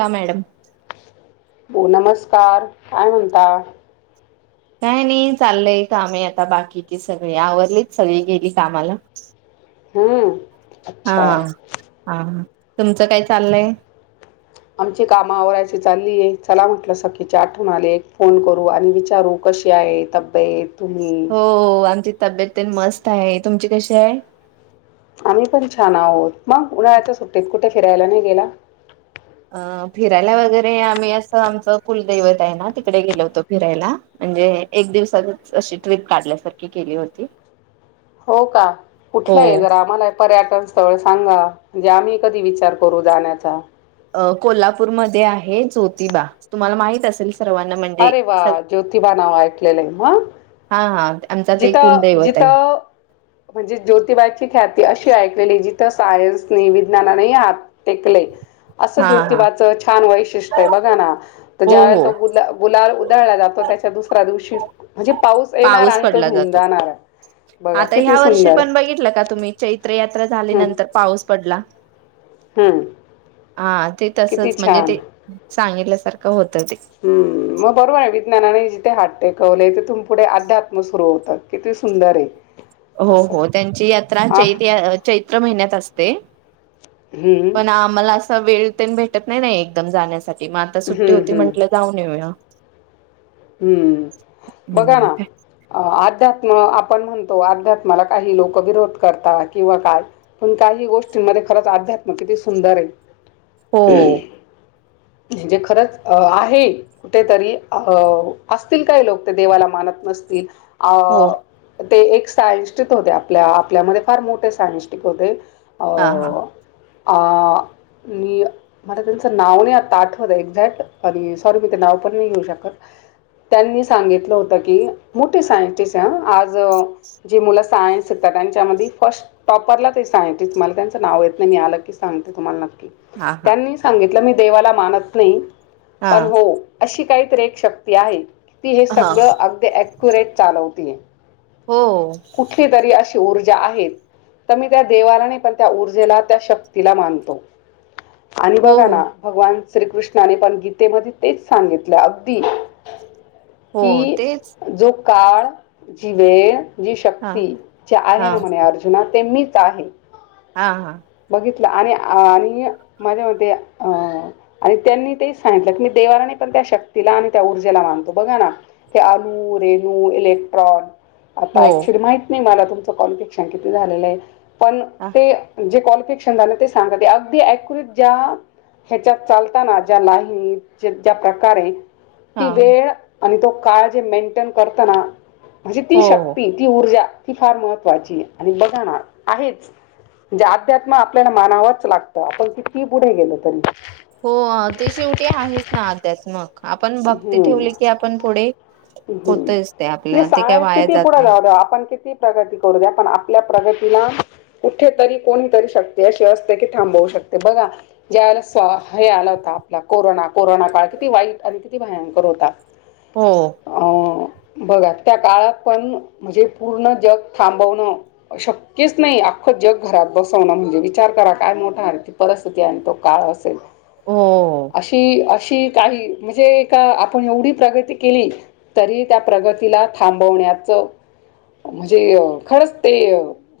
हा मॅडम. हो नमस्कार काय म्हणता. काय नाही चाललंयं कामे आता बाकीची सगळी आवरलीच सगळी गेली कामाला. हम हा हा तुमचं काय चाललयं आमची काम आवरायची चाललीय चला म्हटलं सखीचे आठवण आले. फोन करू आणि विचारू कशी आहे तब्येत. तुम्ही हो आमची तब्येत मस्त आहे तुमची कशी आहे. आम्ही पण छान आहोत मग उन्हाळ्याच्या सुट्टीत कुठे फिरायला नाही गेला. अ. फिरायला वगैरे आम्ही असं आमचं कुलदैवत आहे. ना तिकडे गेलो होतो. फिरायल. म्हणजे एक दिवसाातचं अशी ट्रिप काढल्यासारखी केली होती. हो. का. हो कुठला आहे. जरा आम्हाला पर्यटन स्थळ सांगा म्हणजे आम्ही कधी विचार करू जाण्याचा. अ. कोल्हापूर मध्ये आहे ज्योतिबा तुम्हाला माहित असेल परना अरे वा ज्योतिबा नाव ऐकलेलं आहे म हा हा आमचा ते जित कुलदैवत जित आहे म्हणजे ज्योतिबाईची ख्याती अशी ऐकलेली जिथं सायन्स नाही विज्ञाना नाही आह टेकले असं हा हा ज्योतिबाच छान वैशिष्ट्य आहे बघा ना तर हो ज्या वेळेला हो तो गु गुलाल उधळला जातो त्याच्या दुसऱ्या दिवशी म्हणजे पाऊस येणार आणि तो पडला धु जातो. जाणार बघा आता किती ह्या वर्षी सुंदर पण बघितलं का तुम्ही चैत्र यात्रा हं, झालीनंतर पाऊसं पडला हं. हा ते तसचं किती म्हणजे छान ते सांगितल्यासारखं होतं ते. हम्म मग बरं आहे विज्ञानाने जिथे हात टेकवले तिथून पुढे अध्यात्म सुरू होतात किती सुंदर आहे ह हो हो त्यांची यात्रा चै चैत्र महिन्यात असते हं. पण आम्हाला असं वेळ ते भेटत नाही नाही एकदम जाण्यासाठी मग आता सुट्टी हं, होती. हं. म्हंटलं जाऊन येे. हम्म बघा ना. हम्म अ अध्यात्म आपण म्हणतो अध्यात्माला काही लोक विरोध करत किंवा काय पण काही गोष्टींमध्ये खरंचं अध्यात्मक किती सुंदर आहे. हो. म्हणजे खरंच अ. आहे कुठेतरी अ. असतील काय लोक ते देवाला मानत नसतील अ. हो ते एक सायनस्टिक होते. आपल्या आपल्यामध्ये फार मोठे सायनस्टिक होते. हा. हा. मला त्यांचं नाव नाही आठवत. आठवत एक्झॅक्ट आणि सॉरी मी ते नावं पण नाही घेऊ शकतं. त्यांनी सांगितलं होतं की मोठे सायंटिस्ट आहे आज जे मुलं सायन्स शिकतात त्यांच्यामध्ये फर्स्ट [inaudible] टॉपरला ते सायंटिस्ट आहे मला त्यांचं नाव येत नाही मी आलं की सांगते तुम्हाला नक्की. हा हा त्यांनी सांगितलं मी देवाला मानत. नाही. हा पण हो. अशी काहीतरी एक शक्ती आहे की हे हा सगळं अगदी अक्युरेट चालवतेयं. हो, कुठली तरी अशी ऊर्जा आहेत. तर मी त्या देवाला नाही. पण त्या ऊर्जेला त्या शक्तीला मानतो. आणि हो बघा ना भगवान श्रीकृष्णाने पण गीतेमध्ये तेच सांगितलं अगदी. हो कि तेच जो काळ जी वेळ. जी हा शक्ती जी हा आहे ना म्हणे अर्जुना ते मिचं आहे. हा हा बघितलं आणि आणि माझ्या म अ आणि त्यांनी ते सांगितलं की मी देवानी पण त्या शक्तीला आणि त्या ऊर्जेला मानतो बघा ना ते आलू रेनू इलेक्ट्रॉन हो आता ऍक्च्युली माहित नाही मला तुमचं कॉलपेक्षा किती झालेलं आहे पण ते जे क्वालिफिकशन ते सांगत अगदी अ्युरेट ज्या ह्याच्यात चालताना ज्या लाई ज्या प्रकारे ती हा वेळ आणि तो काळ जे मेनटेन करताना म्हजी ती हो शक्ती ती ऊर्जा ती फार महत्त्वाची आणि बघाणार आहेच म्हणजे अध्यात्म आपल्याला मानावंच लागतं आपण किती पुढे गेलं तरी हो ते शेवटी आहेच ना अध्यात्मक आपण भक्ती ठेवली की आपण पुढे हम् होतच ते म्हणजे आपल्या ते काही सायनस वाया किती जात पुढे नाही. जाऊ देऊ आपण किती प्रगती करू द्या पण आपल्या प्रगतीला कुठेेतरी कोणीतरी शकते अशी असते की थांबवू शकते बघा ज्याळेला हे आला होता आपला कोरोना कोरोना काळ किती वाईट आणि किती भयंकर होता. हो. अं बघा त्या काळात पण म्हणजे पूर्ण जग थांबवणं. एक शक्यच नाही अख्खं जग घरात बसवणं म्हणजे विचार करा काय म [inaudible] ती परिस्थिती आहे आणि तो काळ त्या हम् अशी अशी काही म्हणजे का आपण एवढी प्रगती केली तरी त्या प्रगतीला थांबवण्याचं म्हणजे खरंच ते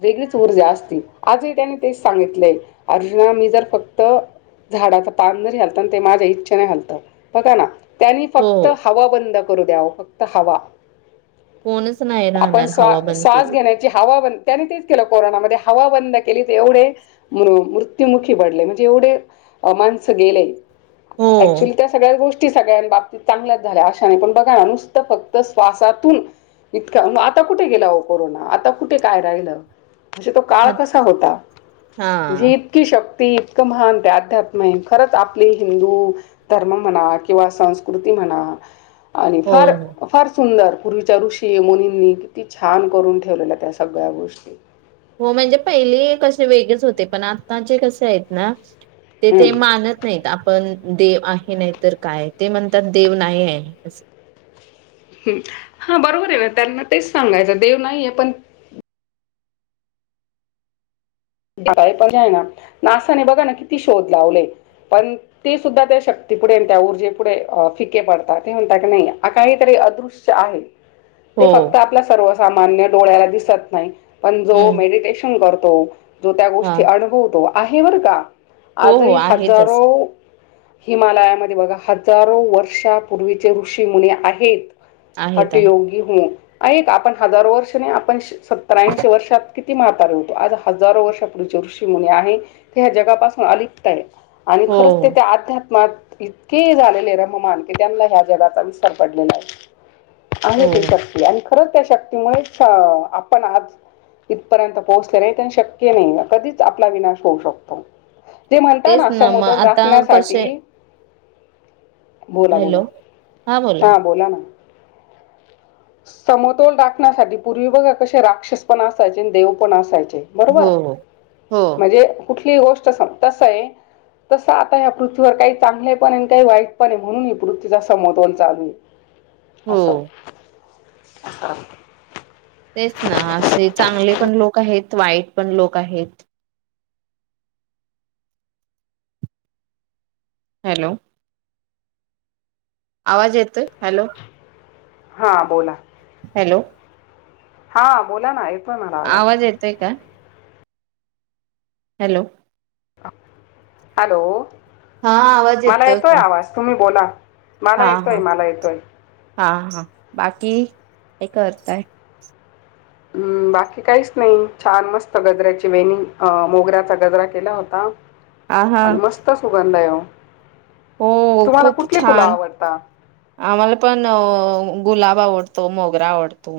वेगळीच ऊर्जा असती आजही त्यानी ते सांगितलंय अर्जुना मी जर फक्त झाडाचा पान जरी घलतां आणि ते माझ्या इच्छनेालता बका ना त्यांनी हो फक्त हवा बंद करू द्याव फक्त हवा कोणच नाही आपण राहणार स्वा हवा बंद श्वास केली. घेण्या हवा बंद त्यानी तेच केलं कोरोनामध्ये हवा बंद केली ते एवढे मृत्युमुखी पडले म्हणजे एवढे माणस गेले हो ऍक्च्युली त्या सगळ्या गोष्टी सगळ्यां बाबतीत चांगल्याच झाल्या अशा नाही पण बघा ना नुसतं फक्त श्वासातून इतका मग आता कुठे गेला हो कोरोना आता कुठे काय राहिलं म्हणजे तो काळ कसा होता म्हणजे हा. इतकी शक्ती इतकं महान तेध्यात्म आहे खरंच आपली हिंदू धर्म म्हणा किंवा संस्कृती म्हणा आणि हो फार हो फार सुंदर पूर्वीच्या ऋषी य मोोनींनी किती छान करून ठेवलेल्या त्या सगळ्या गोष्टी हो म्हणजे पहिली कसे वेगळेच होते पण आताचे कसे आहेत ना ते हम्म. ते मानत नाही का पण देव आहे नाही तर काय ते म्हणतात देव नाही आहे ह हा बरोबर आहे ना त्यांना तेच सांगायचं देव नाहीये पण य पणय ना नासाने बघा ना किती शोध लावले पण ते सुद्धा त्या शक्तीपुढे त्या ऊर्जे पुुढे फिके पडतात ते म्हणता की नाही काहीतरी अदृश द आहे ते फक्त हो. आप सर्वसामान्य डोळ्याला दिसत नाही पण जो हम्म मेडटेश करतो जो त्या हा गोष्टी अनुभवतो आहे बर का हो हो आजही आहेत हजारो तसे हिमालयामध्ये बघा हजारो वर्षापूर्वीचे ऋषीमुने आहेत आहेत आहेत हटयोगी हो एक आपण हजारो वर्ष नाही आपण सत्तरांशी वर्षात किती ती म्हातारे होतो आज हजारो वर्षापढेचे ऋषीमुनी आहे ते ह्या जगापासून अलिप्त आहे आणि हो खरंच ते त्या अध्यात्मात इतके झालेले रममान की त्यांना ह्या जगाचा विस्ार पडलेला आहे अ तु हो. शक्ती खरंच त्या शक्तीमुळे आपण आज इथपर्यंत पोहोचले नाही त्यां श क नाही कधीच आपला विनाश होऊ शकतो जे म्हणत तेच ना मग समतोल आता कसे राखण्यासाठी बोला बोला हॅलो हा बोला ना समतोल रााखण्यासाठी पूर्वी बघा कसे राक्षस पण असायचे देव पण असायचे हो बरोबर हो हो म्हणजे कुठली गोष्ट तस आहे तसं आता या्या पृथ्वीवर काही चांगले पण आहे आणि काही वाईट पण आहे म्हणून ही पृथ्वीचा समोवन चालू आहे हो अस अस तेच ना असे चांगले पण लोक आहेत वाईट पण लोक आहेत हॅलो आवाज येतोय हॅलो हां बोला हॅलो हा बोला ना आवाज येतोय का? हॅलो हॅलो हा आवाज मला येतोय का आवाज... तुम्ही बोला, मला हा येतोय, हा मला येतोय हा... हा... बाकी काय करताय? हम्म... बाकी काहीच नई... छान, मस्त गजऱ्याची वेणी... अ... मोगऱ्याचा गजरा केला होता हा हा आणि मस्त सुगंध ए ओ... हो तुम्हाला खूप कुठली फुलं छान आवडतात? आम्हाला पण... अ... गुलाब आवडतो, मोगरा आवडतो.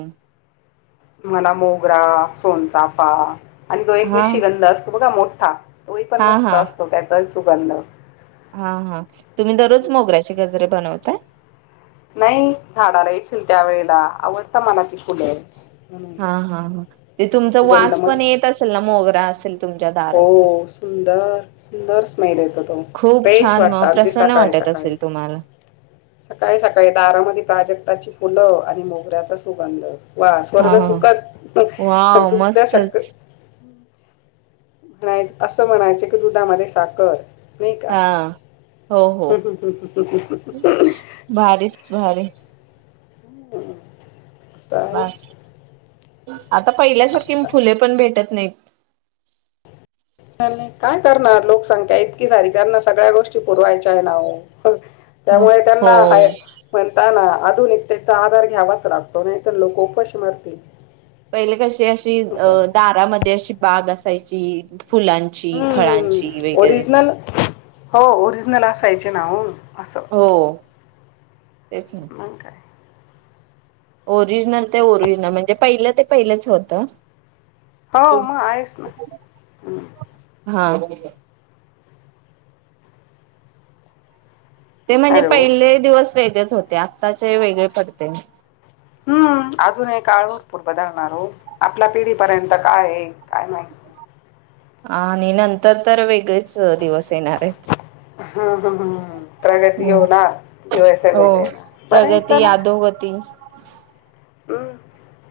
मला मोगरा, सोनचाफा आणि तो एक हा निशिगंध असतो बघा... मोठा तोही पण हा मस्त हा असतो, त्याचाही सुगंध हा... हा... तुम्ही दररोज मोगऱ्याची गजरे बनवताय? नाई... झाडाला येतील त्यावेेळेला... आवडता मला ती फुलं म्हणून हा हा हा... ते तुमचा सुगंध वास पण मस्त. येत असेल ना, मोगरा असेल तुमच्या दारात तर... हो सुंदर, सुंदर स्मेल येतो तो. खूप फ्रेश छान वाटतं मग अगदी प्रसन्न सकाळी वाटत सकाळी. असेल? तुम्हाला सकाळी सकाळी, दारामध्ये प्राजक्ताची फुलं आणि मोगऱ्याचा सुगंध वा... हा स्वर्ग हा सुखच, हं... वाव दुग्ध मस्तच शक न्हाई... असं म्हणायचं की दुधामध्ये साखर नई का? हा हो हो हुंहुं... हुंहुं... हुंहुं... हुंहुं... हुं. भारीच भारी हुं [unintelligible] बस आता पहिल्यासारखी फुले पण भेटत न्हईत. चाललंय... काय करणार? लोकसंख्या इतकी झाली... त्यांना सगळ्या गोष्टी पुरवायच्याय ना ओ [unintelligible] हो त्यामुळे हो त्यांना हाय म्हणता ना... आधुनिकतेचा आधार घ्यावाच लागतो, नाहीतर लोकं उपाशी मरतील पहिले कशी, अशी... अ... असं आहे. दारामध्ये, अशी बाग असायची फुलांची ची हम्म फळांची वगैरे ओरिजिनल हो... ओरिजनल असायचे ना हो, असं हो, तेच ना मग काय? ओरिजनल ते ओरिजनल... म्हणजे पहिलं ते पहिलंच होतं हो... मग आहेच ना हा. ते म्हणजे... अरे हो पहिले दिवस वेगळेच होते, आत्ताचे वेगळे पडते हम्म... अजूनही काळ भरपूर बदलणार हो... आपल्या पिढीपर्यंत काय ए... काय माहित आणि नंतर तर वेगळेच दिवस येणार येत हम्म... ह ह हं... प्रगती होणार, दिवस हो वेगळे येणार... बरं ए... प्रगती चला [unintelligible] हम्म...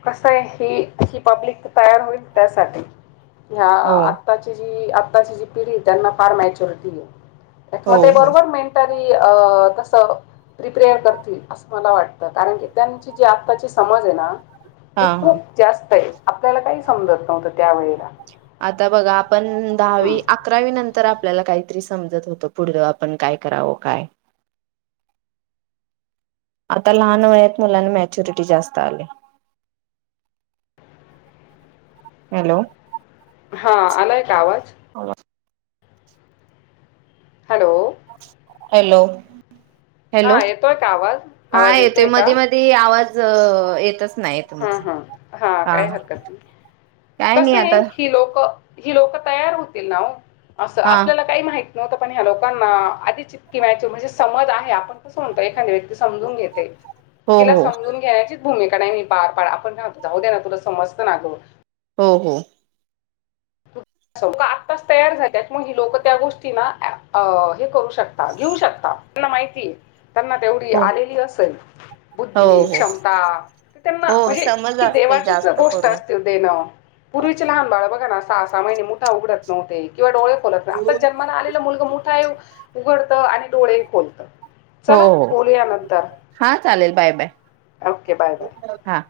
कसं ए... ही, ही पब्लिक तर तयार होईल त्यासाठी ह्या... हो आत्ताची जी... आत्ताची जी पिढी ए... त्यांना फार मॅच्युरिटी ए [unintelligible] हो मग ते हो बरोबर मेंटली अ... तसं प्रिप्रेयर करतील, असं मला वाटतं. कारण की त्यांची जी आताची समज हे ना, हा ती हा खूप जास्त ए... आपल्याला काही समजत नव्हतं त्यावेळेला आता बघा, आपण दहावी हं. आक अकरावी नंतर, आपल्याला काहीतरी समजत होतं. पुढं आपण काय करावं, काय आता लहान वयात मुलांना, मॅच्युरिटी जास्त आली. हॅलो हा... आलाय का आवाज? आला. हॅलो हॅलो हॅलो हां येतोय का आवाज? हा आवाज येतोय मध्ये का? मध्ये ते आवाज येतच नाहीत हम हम हा काय हरकत नाही काय कस नाही आहे आता हि लोक ही लोक तयार होतील ना असं हा आपल्याला काही माहित नव्हत पण ह्या लोकांना आधीच किंवा म्हणजे समज आहे आपण तसं म्हणतो एखादी व्यक्ती समजून घेते हो तिला हो समजून घेण्याचीच भूमिका नाही मी पार पाड आपणतो जाऊ दे ना तुला समजत नाग हो हो लोक आत्ताच तयार झाल्यात म ह लोक त्या गोष्टीना हे करू शकता घेऊ शकता त्यांना माहितीय त्यांना तेवढी हो आलेली असेल हो बुद्धी हो क्षमता तर त्यांना हो म्हणजे समज ही असते देवाचीच जास्त गोष्ट करून असते देणं पूर्वीचे लहान बाळ बघा ना सहा सहा महिने मोठा उघडत नव्हते किंवा डोळे खोलत नाही आता जन्माला आलेला मुलग मोठा उघडत आणि डोळे खोलत हो हा चालेल bye bye okay. Bye bye. हा